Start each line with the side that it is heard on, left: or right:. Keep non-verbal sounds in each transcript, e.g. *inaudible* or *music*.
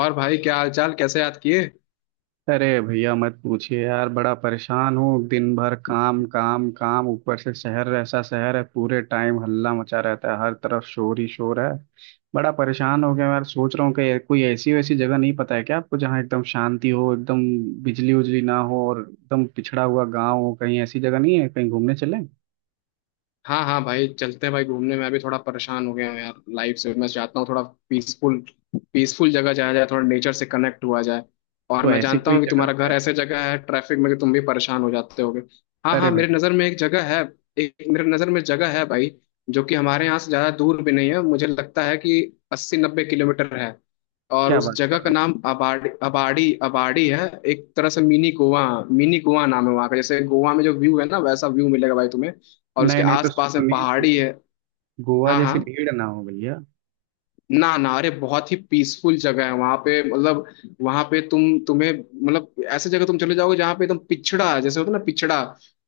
left: और भाई, क्या हाल चाल? कैसे याद किए?
right: अरे भैया मत पूछिए यार, बड़ा परेशान हूँ। दिन भर काम काम काम, ऊपर से शहर ऐसा शहर है, पूरे टाइम हल्ला मचा रहता है, हर तरफ शोर ही शोर है। बड़ा परेशान हो गया यार। सोच रहा हूँ कि कोई ऐसी वैसी जगह नहीं पता है क्या आपको, जहाँ एकदम शांति हो, एकदम बिजली उजली ना हो और एकदम पिछड़ा हुआ गाँव हो? कहीं ऐसी जगह नहीं है, कहीं घूमने चलें?
left: हाँ हाँ भाई, चलते हैं भाई घूमने। मैं भी थोड़ा परेशान हो गया हूँ यार, लाइफ से। मैं चाहता हूँ थोड़ा पीसफुल पीसफुल जगह जाया जाए, थोड़ा नेचर से कनेक्ट हुआ जाए। और
right: तो
left: मैं
right: ऐसी
left: जानता
right: कोई
left: हूँ कि
right: जगह
left: तुम्हारा
right: है?
left: घर ऐसे जगह है ट्रैफिक में कि तुम भी परेशान हो जाते होगे। हाँ
right: अरे
left: हाँ, मेरे
right: भैया!
left: नज़र में एक जगह है। एक मेरे नज़र में जगह है भाई, जो कि हमारे यहाँ से ज़्यादा दूर भी नहीं है। मुझे लगता है कि 80-90 किलोमीटर है। और
right: क्या
left: उस
right: बात
left: जगह
right: कर
left: का
right: रहे
left: नाम अबाड़ी अबाड़ी अबाड़ी है, एक तरह से मिनी गोवा। मिनी गोवा नाम है वहाँ का। जैसे गोवा में जो व्यू है ना, वैसा व्यू मिलेगा भाई तुम्हें।
right: हैं?
left: और उसके
right: नहीं नहीं, तो
left: आसपास में
right: सुनिए
left: पहाड़ी
right: सुनिए,
left: है।
right: गोवा
left: हाँ हाँ।
right: जैसी भीड़ ना हो भैया।
left: ना ना, अरे बहुत ही पीसफुल जगह है वहां पे। मतलब वहां पे तुम्हें, मतलब ऐसे जगह तुम चले जाओगे जहाँ पे एकदम पिछड़ा जैसे होता है ना, पिछड़ा।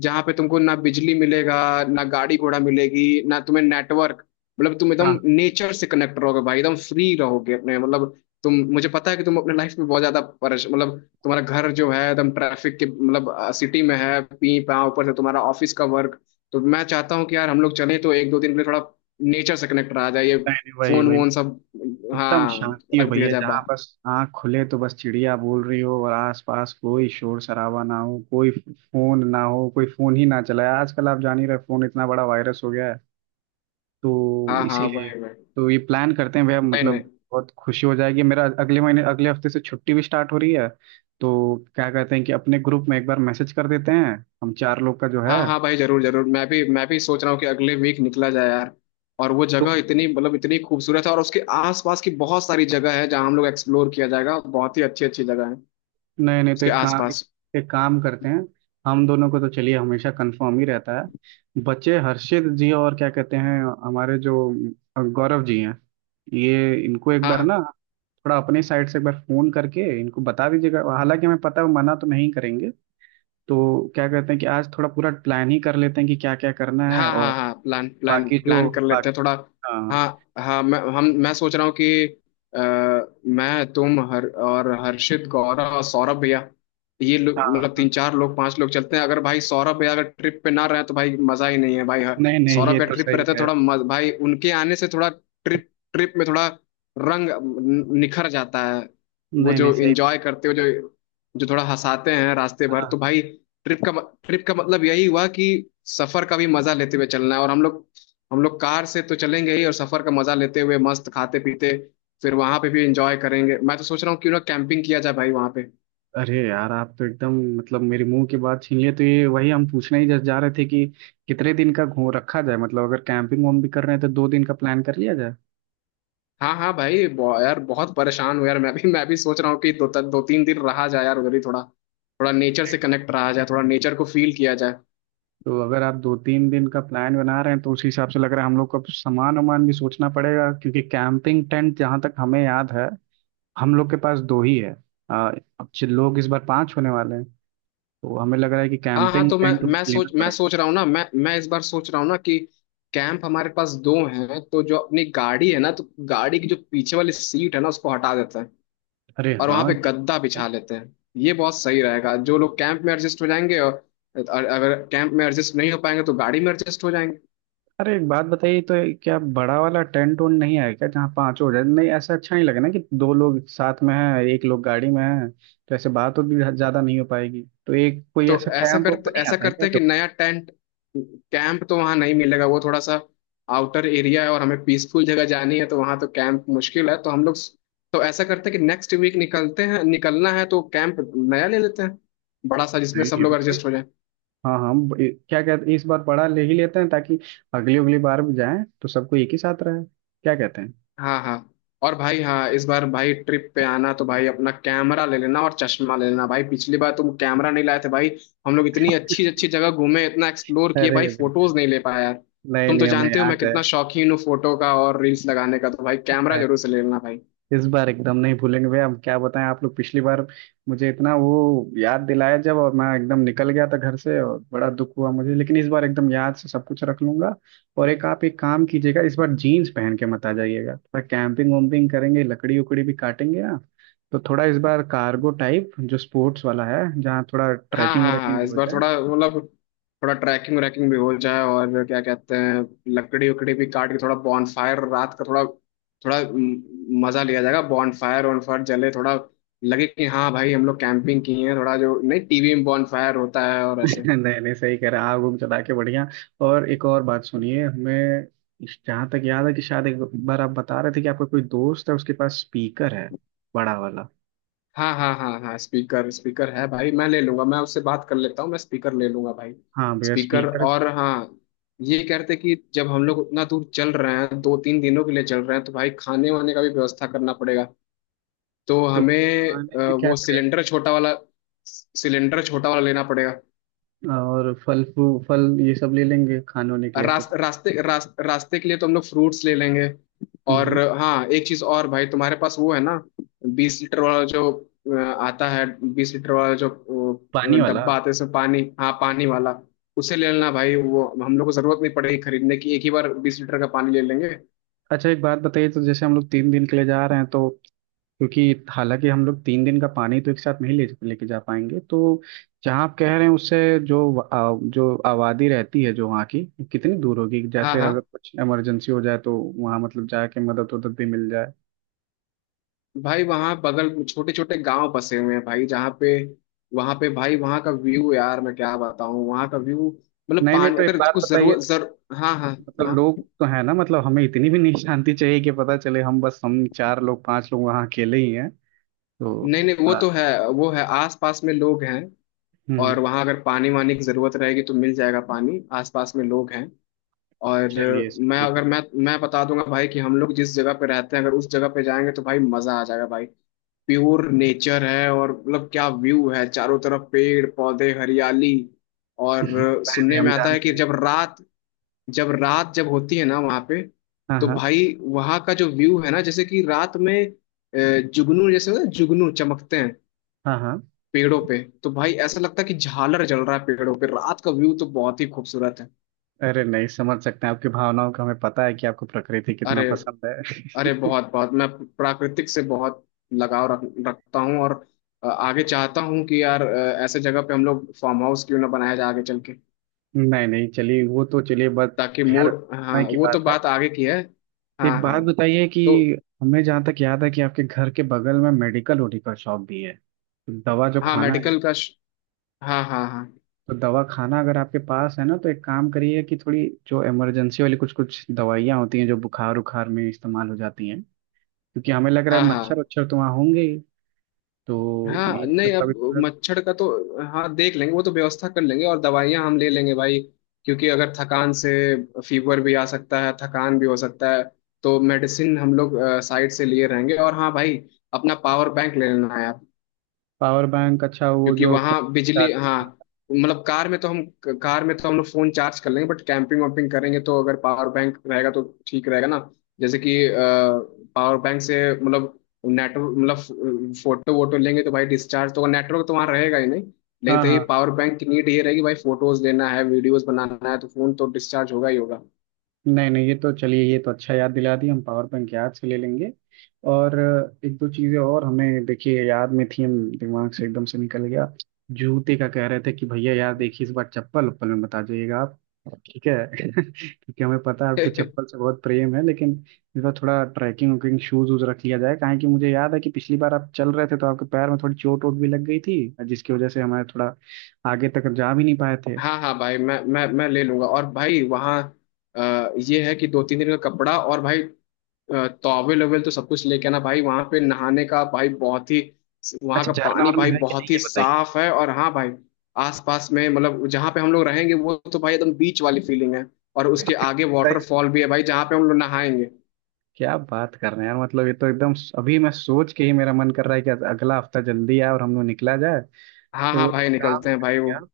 left: जहाँ पे तुमको ना बिजली मिलेगा, ना गाड़ी घोड़ा मिलेगी, ना तुम्हें नेटवर्क। मतलब तुम एकदम
right: हाँ।
left: नेचर से कनेक्ट रहोगे भाई, एकदम फ्री रहोगे अपने। मतलब तुम, मुझे पता है कि तुम अपने लाइफ में बहुत ज्यादा परेश, मतलब तुम्हारा घर जो है एकदम ट्रैफिक के, मतलब सिटी में है, पी पा, ऊपर से तुम्हारा ऑफिस का वर्क। तो मैं चाहता हूँ कि यार हम लोग चलें तो एक दो दिन के लिए, थोड़ा नेचर से कनेक्ट रहा जाए। ये
right: नहीं नहीं, वही
left: फोन
right: वही।
left: वोन सब।
right: एकदम
left: हाँ,
right: शांति हो
left: रख दिया
right: भैया,
left: जाए
right: जहाँ
left: बाहर।
right: बस आँख खुले तो बस चिड़िया बोल रही हो और आसपास कोई शोर शराबा ना हो, कोई फोन ना हो, कोई फोन ही ना चलाए। आजकल आप जान ही रहे, फोन इतना बड़ा वायरस हो गया है, तो
left: हाँ हाँ
right: इसीलिए।
left: भाई भाई।
right: तो ये प्लान करते हैं भैया,
left: नहीं
right: मतलब
left: नहीं।
right: बहुत खुशी हो जाएगी मेरा। अगले महीने अगले हफ्ते से छुट्टी भी स्टार्ट हो रही है, तो क्या कहते हैं कि अपने ग्रुप में एक बार मैसेज कर देते हैं, हम चार लोग का जो है।
left: हाँ हाँ भाई, जरूर जरूर, मैं भी सोच रहा हूँ कि अगले वीक निकला जाए यार। और वो
right: तो
left: जगह इतनी, मतलब इतनी खूबसूरत है, और उसके आसपास की बहुत सारी जगह है जहाँ हम लोग एक्सप्लोर किया जाएगा। बहुत ही अच्छी अच्छी जगह है
right: नहीं नहीं, तो
left: उसके आसपास।
right: एक काम करते हैं। हम दोनों को तो चलिए हमेशा कंफर्म ही रहता है, बच्चे हर्षित जी, और क्या कहते हैं, हमारे जो गौरव जी हैं, ये इनको एक बार ना
left: हाँ
right: थोड़ा अपने साइड से एक बार फोन करके इनको बता दीजिएगा, हालांकि हमें पता है वो मना तो नहीं करेंगे। तो क्या कहते हैं कि आज थोड़ा पूरा प्लान ही कर लेते हैं कि क्या क्या करना है,
left: हाँ
right: और
left: हाँ हाँ, प्लान प्लान
right: बाकी जो
left: प्लान कर लेते हैं
right: बाकी।
left: थोड़ा।
right: हाँ
left: हाँ हाँ, मैं सोच रहा हूँ कि अ, मैं, तुम, हर और हर्षित, गौरव और सौरभ भैया, ये
right: हाँ
left: लोग,
right: हाँ
left: मतलब
right: हाँ।
left: तीन चार लोग, पांच लोग चलते हैं। अगर भाई सौरभ भैया अगर ट्रिप पे ना रहे तो भाई मजा ही नहीं है भाई। हाँ,
right: नहीं नहीं,
left: सौरभ
right: ये
left: भैया
right: तो
left: ट्रिप पे
right: सही
left: रहते हैं,
right: है।
left: थोड़ा मज, भाई उनके आने से थोड़ा ट्रिप ट्रिप में थोड़ा रंग निखर जाता है। वो
right: नहीं नहीं
left: जो
right: सही।
left: एंजॉय करते हो, जो जो थोड़ा हंसाते हैं रास्ते भर,
right: हाँ।
left: तो भाई, ट्रिप का ट्रिप का मतलब यही हुआ कि सफर का भी मजा लेते हुए चलना है। और हम लोग कार से तो चलेंगे ही, और सफर का मजा लेते हुए मस्त खाते पीते, फिर वहां पे भी एंजॉय करेंगे। मैं तो सोच रहा हूँ क्यों ना कैंपिंग किया जाए भाई वहां पे।
right: अरे यार, आप तो एकदम मतलब मेरे मुंह की बात छीन लिए, तो ये वही हम पूछने ही जस्ट जा रहे थे कि कितने दिन का घूम रखा जाए, मतलब अगर कैंपिंग वम भी कर रहे हैं तो दो दिन का प्लान कर लिया जाए।
left: हाँ हाँ भाई, यार बहुत परेशान हूँ यार। मैं भी सोच रहा हूँ कि दो दो तीन दिन रहा जाए यार उधर ही, थोड़ा थोड़ा नेचर से कनेक्ट रहा जाए, थोड़ा नेचर को फील किया जाए।
right: तो अगर आप दो तीन दिन का प्लान बना रहे हैं, तो उस हिसाब से लग रहा है हम लोग को अब सामान वामान भी सोचना पड़ेगा, क्योंकि कैंपिंग टेंट जहाँ तक हमें याद है, हम लोग के पास दो ही है। आ, अब जो लोग इस बार पांच होने वाले हैं, तो हमें लग रहा है कि
left: हाँ हाँ,
right: कैंपिंग
left: तो
right: टेंट लेना
left: मैं
right: पड़ेगा।
left: सोच रहा हूँ ना, मैं इस बार सोच रहा हूँ ना कि कैंप हमारे पास दो हैं, तो जो अपनी गाड़ी है ना, तो गाड़ी की जो पीछे वाली सीट है ना, उसको हटा देते हैं
right: अरे
left: और वहां
right: हाँ,
left: पे
right: ये भी।
left: गद्दा बिछा लेते हैं। ये बहुत सही रहेगा। जो लोग कैंप में एडजस्ट हो जाएंगे, और अगर कैंप में एडजस्ट नहीं हो पाएंगे तो गाड़ी में एडजस्ट हो जाएंगे।
right: अरे एक बात बताइए, तो ये क्या बड़ा वाला टेंट उंट नहीं है क्या जहाँ पांच हो जाए? नहीं ऐसा अच्छा नहीं लगेगा ना, कि दो लोग साथ में हैं एक लोग गाड़ी में है, तो ऐसे बात तो भी ज्यादा नहीं हो पाएगी। तो एक कोई
left: तो
right: ऐसा कैंप वैम्प नहीं
left: ऐसा
right: आता है क्या
left: करते हैं कि
right: जब?
left: नया टेंट, कैंप तो वहां नहीं मिलेगा, वो थोड़ा सा आउटर एरिया है और हमें पीसफुल जगह जानी है, तो वहां तो कैंप मुश्किल है, तो हम लोग, तो ऐसा करते हैं कि नेक्स्ट वीक निकलते हैं, निकलना है तो कैंप नया ले लेते हैं बड़ा सा जिसमें
right: नहीं,
left: सब
right: ये भी
left: लोग
right: सही।
left: एडजस्ट हो जाए।
right: हाँ हाँ, क्या कहते हैं, इस बार बड़ा ले ही लेते हैं ताकि अगली अगली बार भी जाएं तो सबको एक ही साथ रहे। क्या कहते हैं?
left: हाँ हाँ। और भाई, हाँ, इस बार भाई ट्रिप पे आना तो भाई अपना कैमरा ले लेना और चश्मा ले लेना भाई। पिछली बार तुम कैमरा नहीं लाए थे भाई। हम लोग इतनी अच्छी अच्छी जगह घूमे, इतना एक्सप्लोर किए
right: अरे
left: भाई,
right: भैया,
left: फोटोज नहीं ले पाया यार।
right: नहीं
left: तुम तो
right: नहीं हमें
left: जानते हो मैं
right: याद है।
left: कितना शौकीन हूँ फोटो का और रील्स लगाने का, तो भाई कैमरा जरूर से ले लेना भाई।
right: इस बार एकदम नहीं भूलेंगे भैया। हम क्या बताएं, आप लोग पिछली बार मुझे इतना वो याद दिलाया जब, और मैं एकदम निकल गया था घर से, और बड़ा दुख हुआ मुझे, लेकिन इस बार एकदम याद से सब कुछ रख लूंगा। और एक आप एक काम कीजिएगा, इस बार जीन्स पहन के मत आ जाइएगा। थोड़ा कैंपिंग वैम्पिंग करेंगे, लकड़ी उकड़ी भी काटेंगे ना, तो थोड़ा इस बार कार्गो टाइप जो स्पोर्ट्स वाला है, जहाँ थोड़ा
left: हाँ
right: ट्रैकिंग
left: हाँ
right: व्रैकिंग
left: हाँ,
right: भी
left: इस
right: हो
left: बार
right: जाए।
left: थोड़ा, मतलब थोड़ा ट्रैकिंग व्रैकिंग भी हो जाए, और क्या कहते हैं, लकड़ी उकड़ी भी काट के थोड़ा बॉनफायर, रात का थोड़ा थोड़ा मजा लिया जाएगा, बॉनफायर वॉनफायर जले, थोड़ा लगे कि हाँ भाई हम लोग कैंपिंग किए हैं, थोड़ा जो नहीं टीवी में बॉनफायर होता है, और ऐसे।
right: नहीं नहीं सही कह रहे हैं, आग उग जला के बढ़िया। और एक और बात सुनिए, हमें जहाँ तक याद है कि शायद एक बार आप बता रहे थे कि आपका कोई दोस्त है, उसके पास स्पीकर है बड़ा वाला।
left: हाँ हाँ हाँ हाँ, स्पीकर स्पीकर है भाई, मैं ले लूंगा। मैं उससे बात कर लेता हूँ, मैं स्पीकर ले लूंगा भाई।
right: हाँ भैया,
left: स्पीकर।
right: स्पीकर।
left: और हाँ, ये कहते कि जब हम लोग उतना दूर चल रहे हैं, 2-3 दिनों के लिए चल रहे हैं, तो भाई खाने वाने का भी व्यवस्था करना पड़ेगा। तो
right: तो
left: हमें
right: खाने में क्या
left: वो
right: करें?
left: सिलेंडर छोटा वाला लेना पड़ेगा।
right: और फल ये सब ले लेंगे खाने होने के लिए से, तो।
left: रास्ते के लिए तो हम लोग फ्रूट्स ले लेंगे।
right: हम्म,
left: और
right: हम्म।
left: हाँ, एक चीज और भाई, तुम्हारे पास वो है ना, 20 लीटर वाला जो अ, आता है, बीस लीटर वाला जो
right: पानी वाला।
left: डब्बा आता है, इसमें पानी, हाँ पानी वाला। उसे ले लेना भाई, वो हम लोग को जरूरत नहीं पड़ेगी खरीदने की, एक ही बार 20 लीटर का पानी ले लेंगे।
right: अच्छा एक बात बताइए, तो जैसे हम लोग तीन दिन के लिए जा रहे हैं, तो क्योंकि हालांकि हम लोग तीन दिन का पानी तो एक साथ नहीं ले लेके जा पाएंगे, तो जहाँ आप कह रहे हैं उससे जो आबादी रहती है जो वहाँ की, कितनी दूर होगी?
left: हाँ
right: जैसे अगर
left: हाँ
right: कुछ इमरजेंसी हो जाए तो वहाँ मतलब जाके मदद उदद भी मिल जाए।
left: भाई, वहाँ बगल छोटे छोटे गांव बसे हुए हैं भाई, जहाँ पे, वहाँ पे भाई, वहाँ का व्यू यार, मैं क्या बताऊँ, वहाँ का व्यू, मतलब
right: नहीं नहीं,
left: पानी
right: तो एक
left: अगर
right: बात
left: कुछ
right: बताइए,
left: जरूरत जर। हाँ हाँ
right: मतलब
left: हाँ।
right: लोग तो है ना, मतलब हमें इतनी भी नहीं शांति चाहिए कि पता चले हम बस हम चार लोग पांच लोग वहाँ अकेले ही हैं, तो
left: नहीं नहीं, वो
right: थोड़ा।
left: तो है, वो है आस पास में लोग हैं।
right: हम्म।
left: और वहाँ अगर पानी वानी की जरूरत रहेगी तो मिल जाएगा पानी, आस पास में लोग हैं। और
right: चलिए
left: मैं,
right: सही है फिर।
left: अगर मैं बता दूंगा भाई कि हम लोग जिस जगह पे रहते हैं, अगर उस जगह पे जाएंगे तो भाई मजा आ जाएगा भाई। प्योर नेचर है, और मतलब क्या व्यू है, चारों तरफ पेड़ पौधे, हरियाली। और
right: *laughs* पहले
left: सुनने
right: हम
left: में आता
right: जान
left: है कि
right: रहे हैं।
left: जब रात जब रात जब होती है ना वहाँ पे,
right: हाँ
left: तो
right: हाँ
left: भाई वहाँ का जो व्यू है ना, जैसे कि रात में जुगनू जैसे होता है, जुगनू चमकते हैं
right: हाँ हाँ।
left: पेड़ों पे, तो भाई ऐसा लगता है कि झालर जल रहा है पेड़ों पे। रात का व्यू तो बहुत ही खूबसूरत है।
right: अरे नहीं, समझ सकते हैं आपकी भावनाओं का, हमें पता है कि आपको प्रकृति कितना
left: अरे,
right: पसंद है। *laughs*
left: अरे बहुत बहुत, मैं प्राकृतिक से बहुत लगाव रखता हूँ। और आगे चाहता हूँ कि यार, ऐसे जगह पे हम लोग फार्म हाउस क्यों ना बनाया जाए आगे चल के,
right: नहीं नहीं चलिए, वो तो चलिए बस,
left: ताकि
right: खैर
left: मूड। हाँ,
right: समय की
left: वो तो
right: बात है।
left: बात आगे की है। हाँ
right: एक
left: हाँ,
right: बात बताइए कि
left: तो
right: हमें जहाँ तक याद है कि आपके घर के बगल में मेडिकल ओडिकल शॉप भी है, तो दवा जो
left: हाँ,
right: खाना है,
left: मेडिकल का हाँ हाँ हाँ
right: तो दवा खाना अगर आपके पास है ना, तो एक काम करिए कि थोड़ी जो इमरजेंसी वाली कुछ कुछ दवाइयाँ होती हैं जो बुखार उखार में इस्तेमाल हो जाती हैं, क्योंकि हमें लग रहा
left: हाँ
right: है मच्छर
left: हाँ
right: वच्छर तो वहाँ होंगे ही। तो
left: हाँ,
right: इन
left: नहीं
right: सब का भी
left: अब
right: थोड़ा।
left: मच्छर का तो हाँ देख लेंगे, वो तो व्यवस्था कर लेंगे। और दवाइयाँ हम ले लेंगे भाई, क्योंकि अगर थकान से फीवर भी आ सकता है, थकान भी हो सकता है। तो मेडिसिन हम लोग साइड से लिए रहेंगे। और हाँ भाई, अपना पावर बैंक ले लेना है,
right: पावर बैंक, अच्छा वो
left: क्योंकि
right: जो फोन
left: वहाँ बिजली,
right: चार्ज
left: हाँ,
right: करना।
left: मतलब कार में तो हम लोग फोन चार्ज कर लेंगे, बट कैंपिंग वैम्पिंग करेंगे तो अगर पावर बैंक रहेगा तो ठीक रहेगा ना। जैसे कि पावर बैंक से, मतलब नेटवर्क, मतलब फोटो वोटो लेंगे तो भाई डिस्चार्ज, तो नेटवर्क तो वहाँ रहेगा ही नहीं, लेकिन
right: हाँ
left: तो ये
right: हाँ।
left: पावर बैंक की नीड ये रहेगी भाई, फोटोज लेना है, वीडियोज बनाना है, तो फोन तो डिस्चार्ज होगा ही होगा।
right: नहीं नहीं, ये तो चलिए, ये तो अच्छा याद दिला दी, हम पावर बैंक याद से ले लेंगे। और एक दो चीज़ें और हमें देखिए याद में थी, हम दिमाग से एकदम से निकल गया। जूते का कह रहे थे कि भैया यार देखिए, इस बार चप्पल उप्पल में बता जाइएगा आप, ठीक है। *laughs* क्योंकि हमें पता है आपको चप्पल से
left: *laughs*
right: बहुत प्रेम है, लेकिन इस बार थोड़ा ट्रैकिंग वैकिंग शूज वूज रख लिया जाए, काहे कि मुझे याद है कि पिछली बार आप चल रहे थे तो आपके पैर में थोड़ी चोट वोट भी लग गई थी, जिसकी वजह से हमारे थोड़ा आगे तक जा भी नहीं पाए थे।
left: हाँ हाँ भाई, मैं ले लूंगा। और भाई वहाँ ये है कि 2-3 दिन का कपड़ा, और भाई टॉवेल वेल तो सब कुछ लेके आना भाई। वहां पे नहाने का भाई, बहुत ही वहां
right: अच्छा
left: का
right: झरना
left: पानी भाई
right: वरना है कि नहीं,
left: बहुत ही
right: ये बताइए।
left: साफ है। और हाँ भाई, आसपास में, मतलब जहाँ पे हम लोग रहेंगे वो तो भाई एकदम बीच वाली फीलिंग है, और उसके आगे वाटरफॉल भी है भाई, जहाँ पे हम लोग नहाएंगे।
right: क्या बात कर रहे हैं यार! मतलब ये तो एकदम, अभी मैं सोच के ही मेरा मन कर रहा है कि अगला हफ्ता जल्दी आए और हम लोग निकला जाए।
left: हाँ
right: तो
left: हाँ
right: एक
left: भाई,
right: काम
left: निकलते हैं भाई,
right: करिए
left: वो।
right: आप,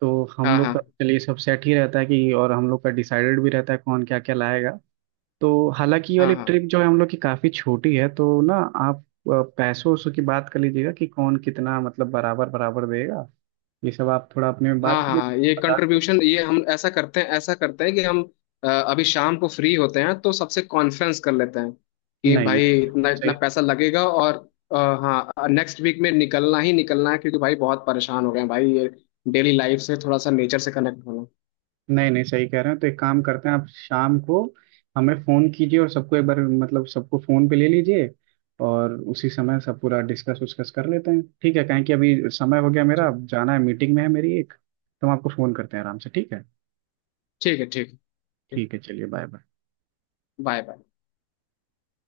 right: तो हम
left: हाँ
right: लोग का
left: हाँ
right: चलिए सब सेट ही रहता है कि, और हम लोग का डिसाइडेड भी रहता है कौन क्या क्या लाएगा, तो हालांकि ये
left: हाँ
right: वाली
left: हाँ
right: ट्रिप जो है हम लोग की काफ़ी छोटी है तो ना, आप पैसों वैसों की बात कर लीजिएगा कि कौन कितना मतलब बराबर बराबर देगा, ये सब आप थोड़ा अपने में
left: हाँ
right: बात कर
left: हाँ, हाँ, ये
right: लीजिए, बता दीजिए।
left: कंट्रीब्यूशन, ये हम, ऐसा करते हैं कि हम अभी शाम को फ्री होते हैं तो सबसे कॉन्फ्रेंस कर लेते हैं कि
right: नहीं
left: भाई
right: ये तो एकदम
left: इतना
right: सही।
left: इतना पैसा लगेगा, और हाँ, नेक्स्ट वीक में निकलना ही निकलना है, क्योंकि भाई बहुत परेशान हो गए हैं भाई, ये डेली लाइफ से, थोड़ा सा नेचर से कनेक्ट होना।
right: नहीं नहीं सही कह रहे हैं, तो एक काम करते हैं, आप शाम को हमें फ़ोन कीजिए और सबको एक बार मतलब सबको फ़ोन पे ले लीजिए, और उसी समय सब पूरा डिस्कस उस्कस कर लेते हैं, ठीक है? कहें कि अभी समय हो गया मेरा,
left: ठीक,
right: अब जाना है मीटिंग में है मेरी एक, तो हम आपको फ़ोन करते हैं आराम से, ठीक है?
left: ठीक है। ठीक है।
right: ठीक है, चलिए बाय बाय।
left: Bye bye.